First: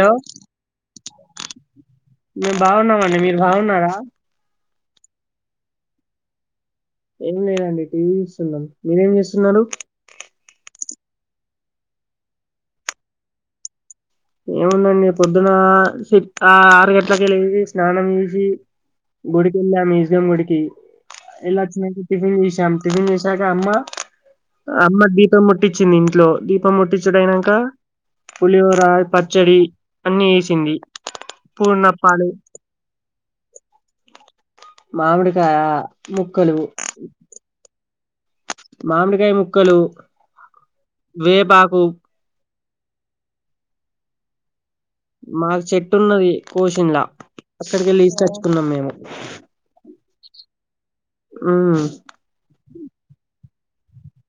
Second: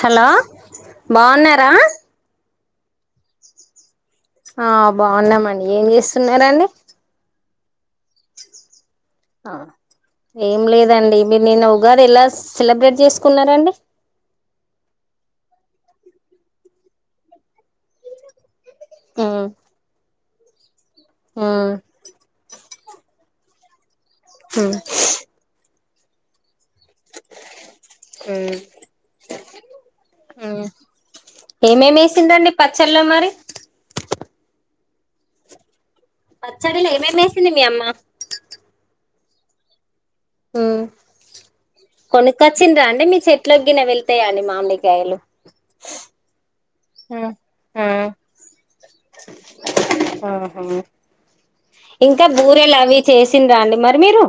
Hello బాగున్నారా మేము బాగున్నామండి మీరు బాగున్నారా ఆ బాగున్నామండి ఏం చేస్తున్నరండి ఎం లేదండి టీవీ చూస్తున్నాను మీరేం చేస్తున్నారు దండి మీరు నిన్న ఉగాది ఎలా సెలబ్రేట్ చేసుకున్నరండి ఏముందండి పొద్దున ఆ ఆరు గంట్లకే లేసి స్నానం చేసి ఆ గుడి కెళ్ళం మీ ఎం గుడికి ఆ ఎల్లి అచ్చినంక టిఫిన్ చేసాం టిఫన్ చేసి గాద అమ్మ అమ్మ దీపం ముట్టి వచ్చింది ఇంట్లో పం ముట్టించుడు అయినంక పులిహోర పచ్చడి అన్ని చేసింది ఏమేమి పూర్ణప్పాలు వేసిండ్రండి పచ్చళ్ళలో మరి మామిడికాయ ముక్కలు పచ్చడల ఏమే మేసింది మీ అమ్మ మామిడికాయ్ ముక్కలు వేపాకు చిండ్ర అండి మి చెట్లకి గిన వెళ్తయండి మామిడి మాకు చెట్టు ఉన్నది కోచిలా ఆ ఆ అక్కడిక వెళ్ళి ఇసిచ్చుకున్నాం మేము ఆహా హ్మ్ ఇంక బూరెలు అవి చేసి తినరా అండి మరి మీరు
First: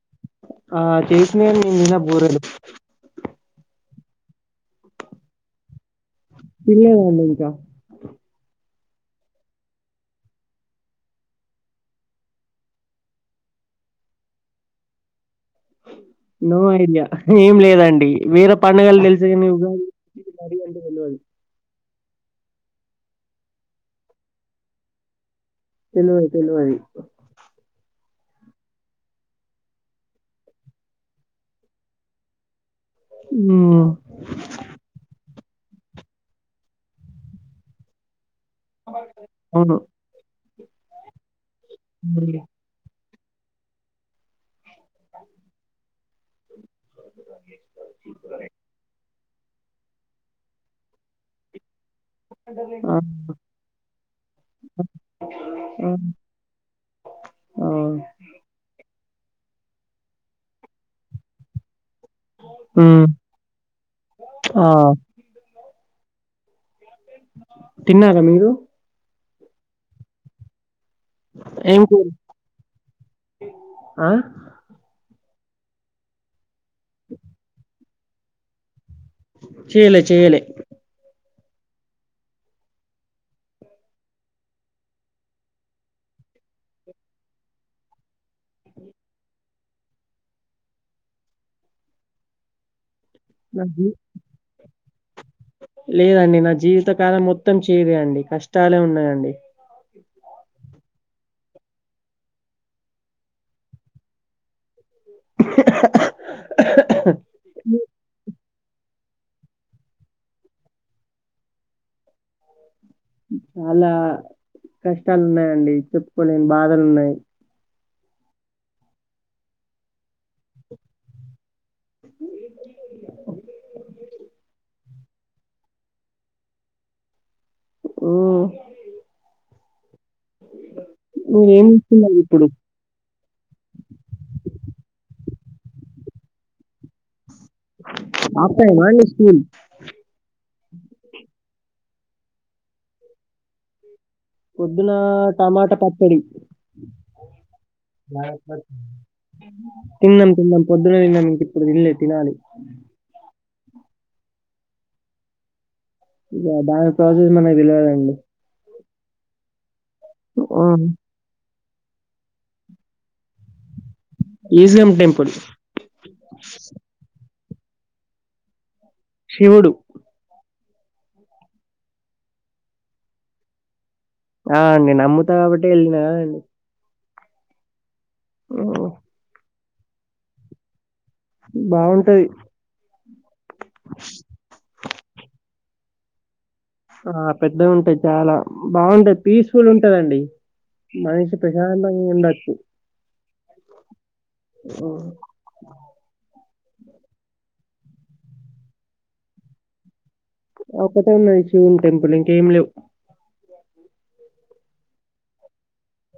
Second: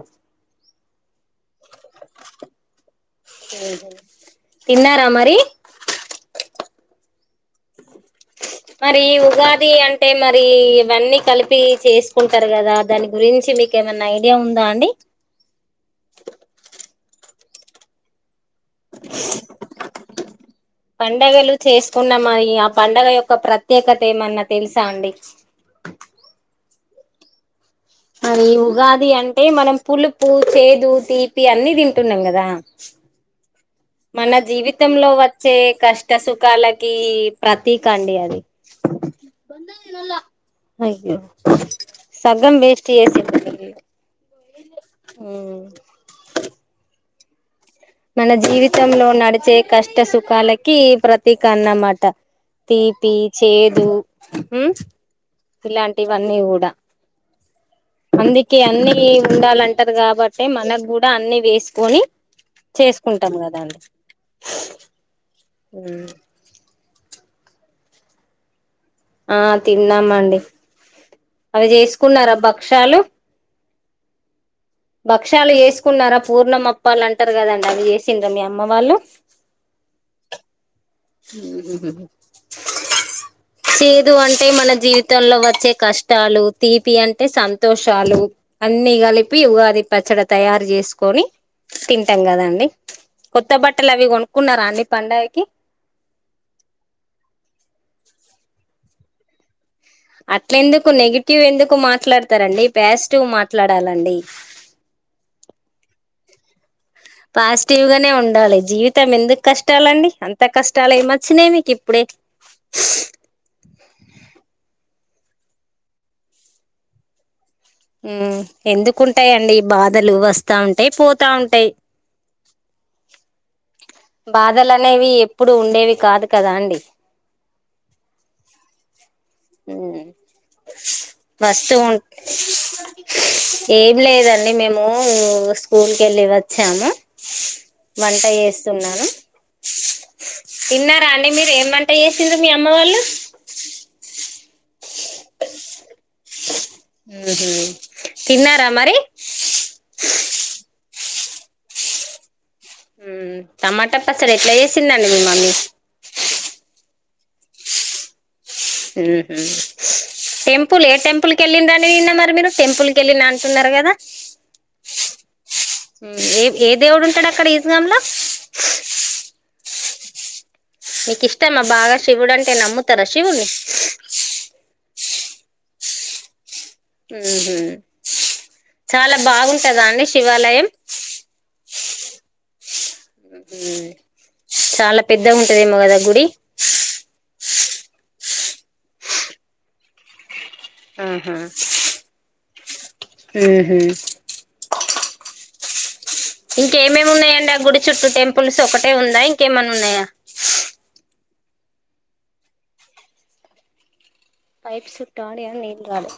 ఆ చేసినంలే నిన్న బూరెలు తిన్నారా మరి పిల్లదడికా మరి ఉగాది అంటే మరి ఇవన్నీ కలిపి చేసుకుంటారు కదా దాని గురించి మీకు ఏమైనా ఐడియా ఉందా అండి నో ఐడియా ఏం లేదండి వేరు పండగల్ తెలుసు గని ఉగాది అంటె మరీ అంత తెల్వదు ఉన్నమా ఇగ ఆ పండగ యొక్క ప్రత్యేకత ఏమన్నా తెలుసా అండి తెల్వదు తెల్వదు అది ఉగాది అంటే మనం పులుపు చేదు తీపి అన్ని తింటున్నాం కదా హ్మ్ మన జీవితంలో వచ్ చ్చే కష్ట సుఖాలకి ప్రతీక అండి అది [unintelligible] అవును ఐలో సగం వేస్ట్ చేసి [unintelligible] ఊ మన జీవితంలో నడి వచ్చే కష్ట సుఖాలకి ప్రతీక అన్నమాట ఆ తీపి చేదు హు ఆ ఇలాంటివన్ని కూడా అందుకే అన్ని కీ ఉండాలంటారు కాబట్టి మనం కూడా అన్ని వేసుకొని హ్మ్ చేసుకుంటాం కదా అండి ఆ ఉమ్ తిన్నారా మీరు ఆ తిన్నామండి అవి ఏం కూర చేసుకున్నారా భక్షాలు ఆ భక్షాలు వేసుకున్నారా పూర్ణమ వాళ్ళు అంటారు కదండి అది చేసిండ్రా అమ్మ వాళ్ళు చేయలె చేయలె చేదు అంటే మన జీవితంలో వచ్చే కష్టాలు తీపి అంటే సంతోషాలు అన్ని కలిపి ఉగాది పచ్చడి తయారు చేసుకొని తింటాం కదండి కొత్త నా జీ బట్టలు అవి కొనుక్కున్నారా అండి పండుగకి లేదండి నా జీవితకాలం మొత్తం చేదే అండి కష్టాలే ఉన్నాయండి అట్ల ఎందుకు నెగిటివ్ ఎందుకు మాట్లాడతారండి పాజిటివ్ మాట్లాడాలండి పాజిటివ్ గానే ఉండాలి జీవితం ఎందుకు కష్టాలండి అంత కష్టాలు ఏ వచ్చినాయి మీకు ఇప్పుడే చాలా కష్టాలు ఉన్నాయండి చెప్పుకోలేని బాధలు ఉన్నాయి ఊ ఎందుకుంటాయిండి బాధలు వస్తా ఉంటాయి పోతా ఉంటాయి బాధలు అనేవి ఎప్పుడు ఉండేవి కాదు కదా అండి ఊ ఉమ్ ఏమి తిన్నారు ఇప్పుడు ఏమి లేదండి మేము స్కూల్ కి వెళ్ళి వచ్చాము వంట హాఫ్ టైమా అండి చేస్తున్నాను స్కూల్ తిన్నారా అండి మీరు ఏం అ వేసింద మీ అమ్మ వాళ్ళు పొద్దున టమాట పచ్చడి ఉహు తిన్నారా మరి తిన్నాం తిన్నాం పొద్దున తిన్నాం ఇప్పుడు తిన్లే తినాలి మ్ టమాటా పచ్చడి ఎట్లా చేేసిందండి మీ మమ్మీ ఇగ దాని ప్రాసెస్ మనకి తెలవదండి మ్ హూ టెంపుల్ ఏ టెంపుల్ కెళ్ళిండ్ర నే నా మరి మీరు టెంపుల్ కెళ్ళినా అంటున్నారు కదా ఈజియం టెంపుల్ ఉమ్ ఏ ఏ దేవుడు ఉంటాడ క్కడ ఈజినం ల శివుడు నీకిష్టమా బాగా శివుడు అంటే నమ్ముతారా శివుడ్ని ఆ అండి నమ్ముతా కాబట్టి వెళ్ళినా అండి ఊహూ ఆ, చాలా బాగుం టదా అండి శివాలయం బాగుంటది చాలా పెద్ద ఉ టదేమో కద గుడి ఆ పెద్దగా ఉంటాది చాలా బావుంటది పీస్ఫుల్ ఉంటదండి మనుషి ప్రశాంతంగా ఉండచ్చు ఊహూ ఓ ఇంకేమేమి ఉన్నాయండి ఆ గుడి చుట్టూ టెంపుల్స్ ఒకటే ఉందా ఇంకేమన్నున్నయా ఒకటే ఉన్నది శివుని టెంపుల్ ఇంకేం లేవు పైప్ చుట్టడి అ నీళ్ళు రాలే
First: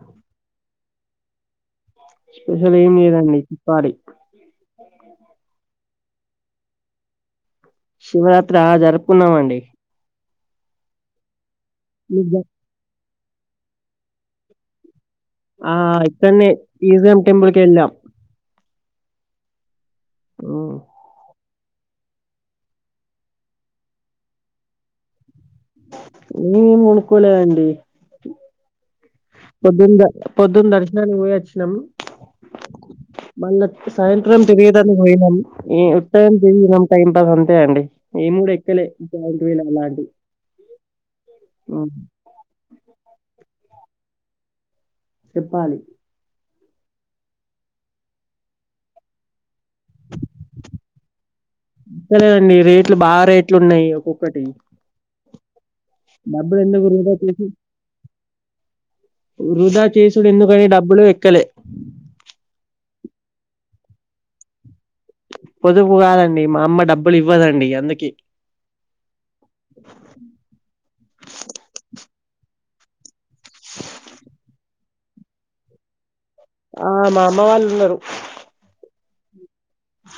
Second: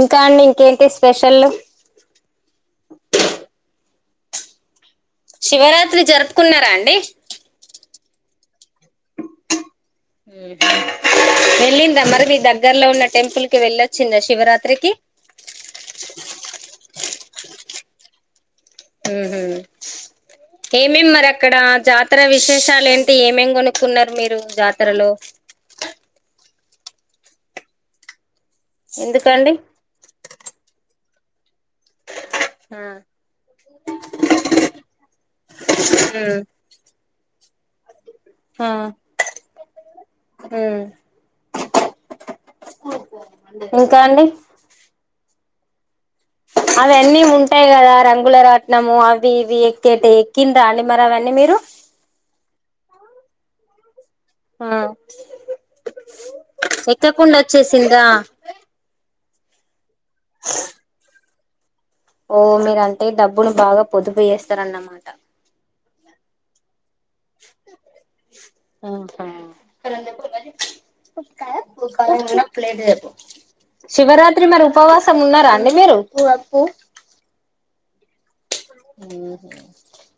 ఇంకా అండి ఇంకేంటి స్పెషళ్ళు స్పెషల్ ఏం లేదండి చెప్పాలి శివరాత్రి జరుపుకున్నారా అండి శివరాత్రా జరుపుకున్నామండి [unintelligible] వెళ్లిందా మరి మీ మీకు దగ్గరలో ఉన్న టెంపుల్ కి వెళ్ళొచ్చిందా శివరాత్రికి ఆ ఇక్కడనే ఈశ్వరుని టెంపుల్ కెళ్ళాం ఉహూ హ్మ్. ఏమేం మర క్కడ జాతర విశేషాలు ఏంటి ఏమేం కొనుక్కున్నారు మీరు జాతరలో ఈ ఏమి కొనుక్కోలే అండి ఎందుకండి పొద్దుందా పొద్దుంద [unintelligible] దానికి పోయొచ్చ్ నాం ఆ మళ్ళ సాయంత్రం తిరిగేదానికి పోయినాం ఏ ఉత్తగనే ఉమ్ తిరిగినాం టైం పాస్ అంతే అండి ఏం కూడా ఆ ఎక్కలే జైంట్ వీల్ అలాంటివి ఉమ్ ఇంకా అండి చెప్పాలి అవి అన్నీ ఉంటాయి కదా రంగులరాట్నము అవి ఇవి కేేటి ఎక్కిండ్రా అండి మరి అవన్నీ మీరు ఎక్కలేదండి రేట్లు బాగా రేట్లు ఉన్నాయి ఆ డబ్బులు ఎందుకు వృధా ఎక్కకుండా చేసి వచ్చేసింరా వృధా కేసుడు ఎందుకని డబ్బులు ఎక్కలే ఓ మీరు అంటే డబ్బుని బాగా పొదుపు చేస్తారన్న మాట పొదుపు కాదండి మీ మా అమ్మడబ్బ ఉహు పళ్లెంలో ప్లేటు తేపు శివరాత్రి మరి ఉపవాసం ఉన్నారా అండి మీరు ఆ మా అమ్మ వాళ్ళు ఉన్నారు హ్మ్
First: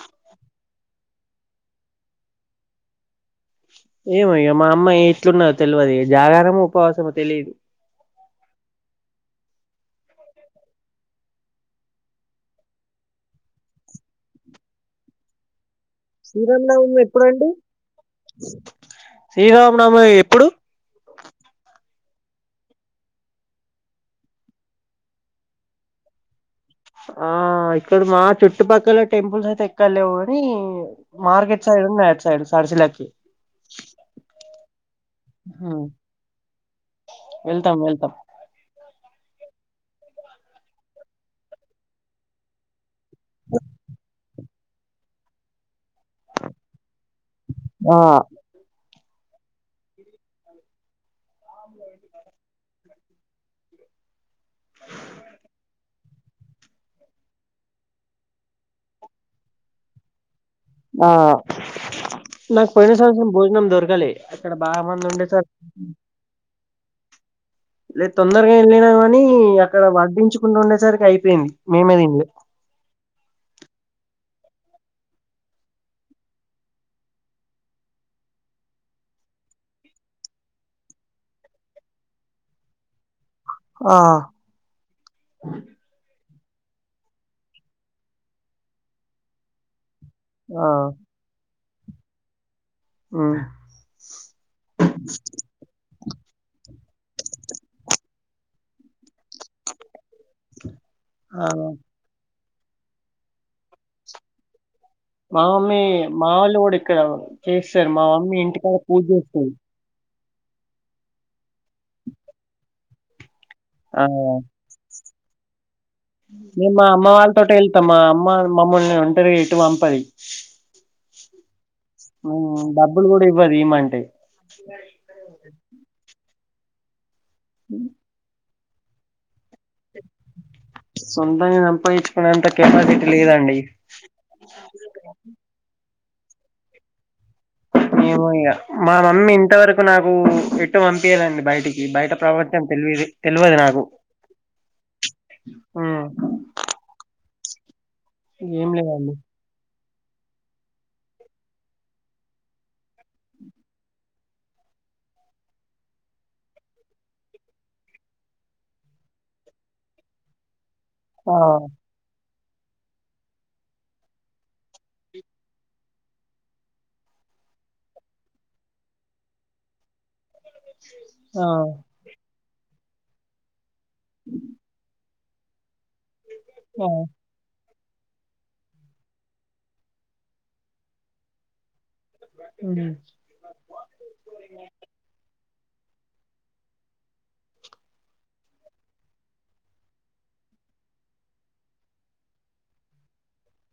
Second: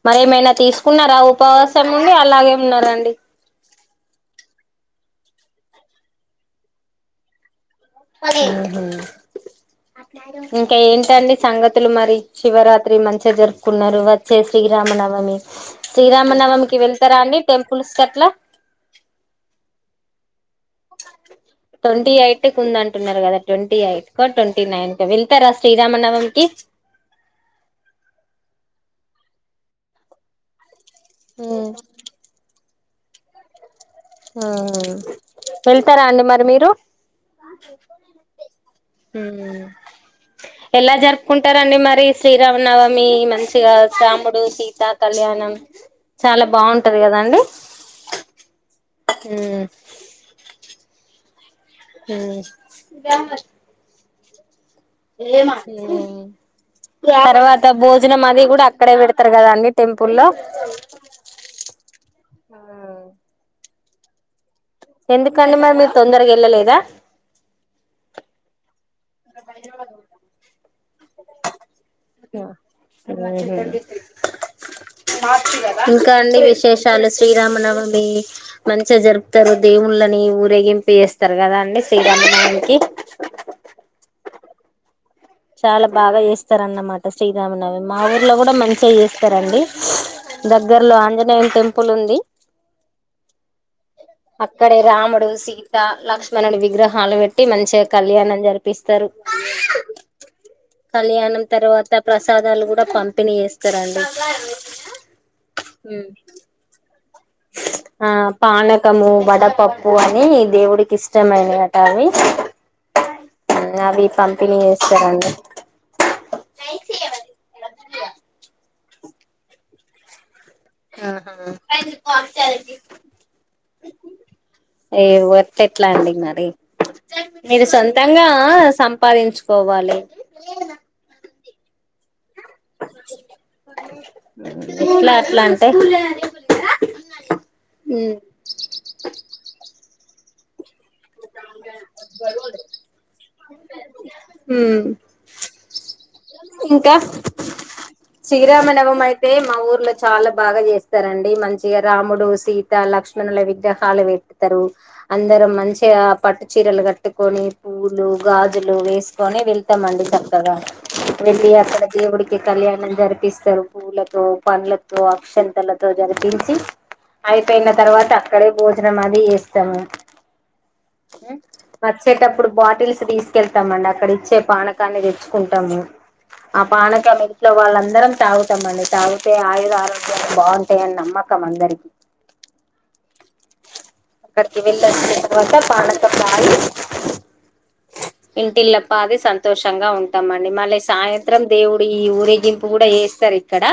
మరి ఏమైనా తీసు ఉన్నారా ఉపవాసం నుండి అలాగే ఉన్నారండి ఏమయ మా అమ్మ ఎట్లున్నో తెలియదుక జాగరముో ఉపవాసమో తెలీదు హ ఇంకా ఏంటండి సంగతులు మరి శివరాత్రి మంచిగా జరుపుకున్నారు వచ్చే శ్రీరామనవమి శ్రీరామ శ్రీరామనవమికి నవమి వెళ్తారా అండి ఎప్పుడుండి టెంపుల్స్ కట్లా శ్రీరామనవ ఇప్పుడు ట్వంటీ ఎయిట్ ఉంద అంటున్నారు కదా ట్వంటీ ఎయిట్ క ట్వంటీ నైన్ క వెళ్తారా శ్రీరామనవమీ కి ఆ ఇక్కడ మా చుట్టుపక్కల టెంపుల్స్ అయితే ఎక్కలేవు గని మార్కెట్ సైడ్ ఉన్నాయి అటు సైడ్ సరిసిల ఓకే ఆ వెళ్తారా అండి మరి మీరు వెళ్తాం వెళ్తాం ఎలా జరుపుకుంటారండి మరి శ్రీరామనవ మీ మంచిగా సా ఇప్పుడు సీతా కళ్యాణం చాలా బాగుంటది కదాండి ఆ హ్మ్ హ్మ్ బ తర్వాత భోజనం అది కూడా అక్కడే పెడతారు కదా అండి టెంపుల్లో ఆ నాకు పోయిన సంవాచరం భోజనం దొరిక అ కల ఎందుకండి మరి మీరు తొందరగా వెళ్ళలేదా ఇ తొందరగా ఇల్ నా కానీ అక్కడ వర్డించుకుంటూ ఉండేసరికి అయిపోయింది మేమేది ఇ ఆ ఇంకా అండి విశేషాలు శ్రీరామనవమి మంచిగా జరుపుతారు దేవుళ్ళని ఊరేగింపి చేస్తారు కదా అండి శ్రీరామనవమికి ఆ చాలా బాగా చెస్ స్తారన్నమాట శ్రీరామనవి మా ఊర్లో కూడా మంచిగా చేస్తారండి ఆ దగ్గర్లో ఆంజనేయ టం పుల్ ఉంది మ్మ్ అక్కడే రాముడు సీత లక్ష్మణడి విగ్రహం హాలు పెట్టి మంచిగా కళ్యాణం జరిపిస్తారు కళ్యాణం ఆ తర్వాత ప్ర ప్రసాదాలు కూడా పంపిణీ చేస్తారంండి మమ్మీ మావలు కూడా ఇక్కడ చే సార్ మా మమ్మీ ఇంటికాడ పూజ చేస్తంది కాని దేవుడికి ఇష్టమైన అట అవి అవి పంపిణీ చేస్తారంండి మేము మా అమ్మ వాళ్ళతోట వెళ్తాం మా అమ్మ మమ్మల్ని ఒంటరిగా ఎటు పంపది ఆహా ఉమ్, డబ్బులు కూడా ఇవ్వదు ఇమంటే ఏ వతే ఎట్లా అండి ఇంకా వై మీరు సొంతంగా సంపాదించు కోవాలి పోయిట్ ఇట్లా అట్లా అంటే ఉమ్ ఏమో ఇక మా మమ్మీ ఇంతవరకు నాకు ఇటు పంపి పంపియదండి హ్మ బయటికి బయట ప్రపంచం తెవి తెలియదు నాకు ఉమ్ ఇంకా ఏం శ్రీరామనవమ లేదండి అయితే మా ఊర్ల చాలా బాగా చేస్తారుడి మంచిగా రాముడు సీత లక్ష్మణుల విగ్రహాలు పెతారు అందరం మంచిగా పట్టు చీరలు కట్టుకొని పూలు గాజులు వేసుకొని వెళ్తామండి చక్కగా ఆ వెళ్లి అక్కడ ద గుడికి కళ్యాణం జరిపిస్తారు పూలతో పండ్లతో అక్షంతలతో జరిపించి అయిపోయిన తర్వాత అక్కడే భోజనం అది చేస్తాము ఆ వచ్చేటప్పుడు బాటిల్స్ తీసుకెళ్తాం పెట్టమండి అక్కడ ఇచ్చే పానకానికి తెచ్చుకుంటాం కుంటాము ఆ పానకం ఇంట్లో వాళ్ళందరూ అందరం తాగుతాంమండి తాగుతే ఆయుర ఆరోగ్యాలు బాగుంటాయని నమ్మకం అందరికీ హుమ్ అక్కడికి వెళ్ళొచ్చిన తర్వాత పండతో పాది ఇంటిల పాది సంతోషంగా ఉంటాంమండి మళ్ళీ సాయంత్రం దేవుడు ఈ ఊరేగింపు కూడా వస్తారు ఇక్కడ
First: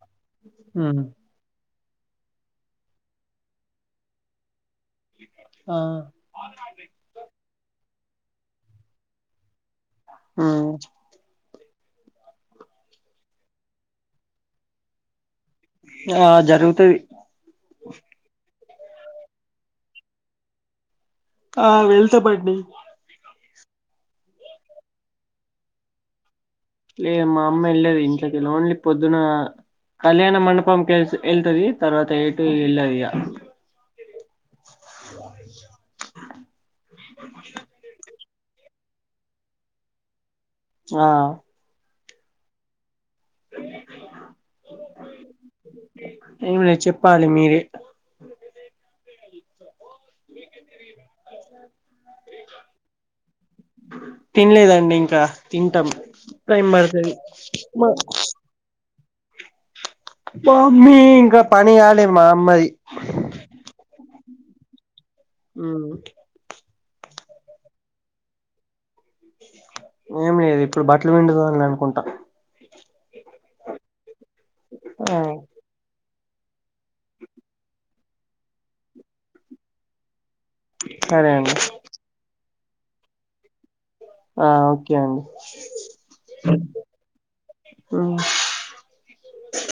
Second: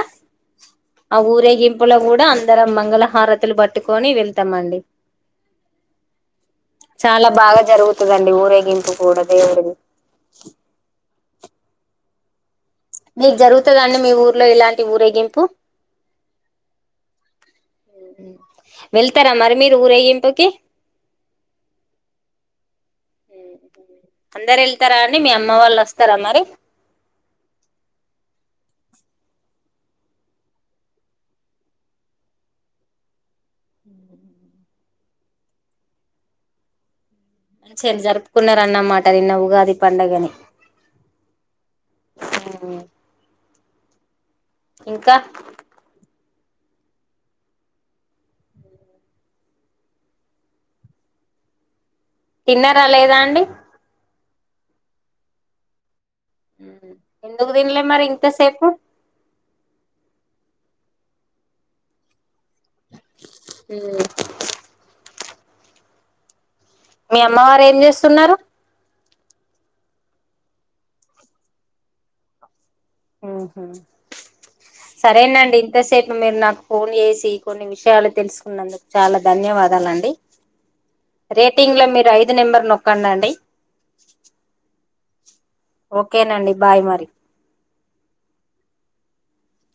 ఉమ్ ఆ ఊరేగింపు లోప్పుల కూడా అందరం మంగళహారతులు పట్టుకొని వెళ్తామండి ఆ చాలా బాగా జరుగుతు ఇదండి ఊరేగింపు కూడా దేవుడిది ఆ మీకు జరుగుతుందండి మీ ఊర్లో ఇలాంటి ఊరెగింపు ఆ జరుగుతుది వెళ్తారా మరి మీరు ఊరేగింపు ఆ వెళ్తే మడి అందరు వెళ్తారండి అని మీ అమ్మ వాళ్ళు వస్తారా మరి లే మా అమ్మ వెళ్ళది ఇంట్కళ్ళ ఓన్లీ పొద్దున కళ్యాణ మండపంకి వెళ్తుది తర్వాత ఎటు వెళ్ళది ఇగ [unintelligible] చేర జరుత కున్న రన్నమాట నిన్న ఉగాది పండగని ఆ అ ఇంకా ఏమి లే చెప్పాలి మీరే ఆ తిన్నారా లేదా అండి తినలేదండి ఇంకా తింటాం టైం పడుతది ఎందుకు తినలే మా మరి ఇంతసేపు మామ్మీ ఇంకా పనిలి మా అమ్ మది ఆ మీ అమ్మవారు ఏం చేస్తున్నారు? ఏం లేదు ఇప్పుడు బట్టలు పిండుదా అని అనుకుంటా. ఉహ ఆ సరేనండి ఇంతసేపు మీరు నాకు ఫోన్ చేసి కొన్ని విషయాలు తెలుసుకున్నందుకు చాలా ధన్యవాదాలండి. సరే అండి రేటింగ్ లో మీరు ఐదు నెంబర్ న కన్నాండి ండి [unintelligible] ఓకేనండి బాయ్ మరి. ఆ [unintelligible]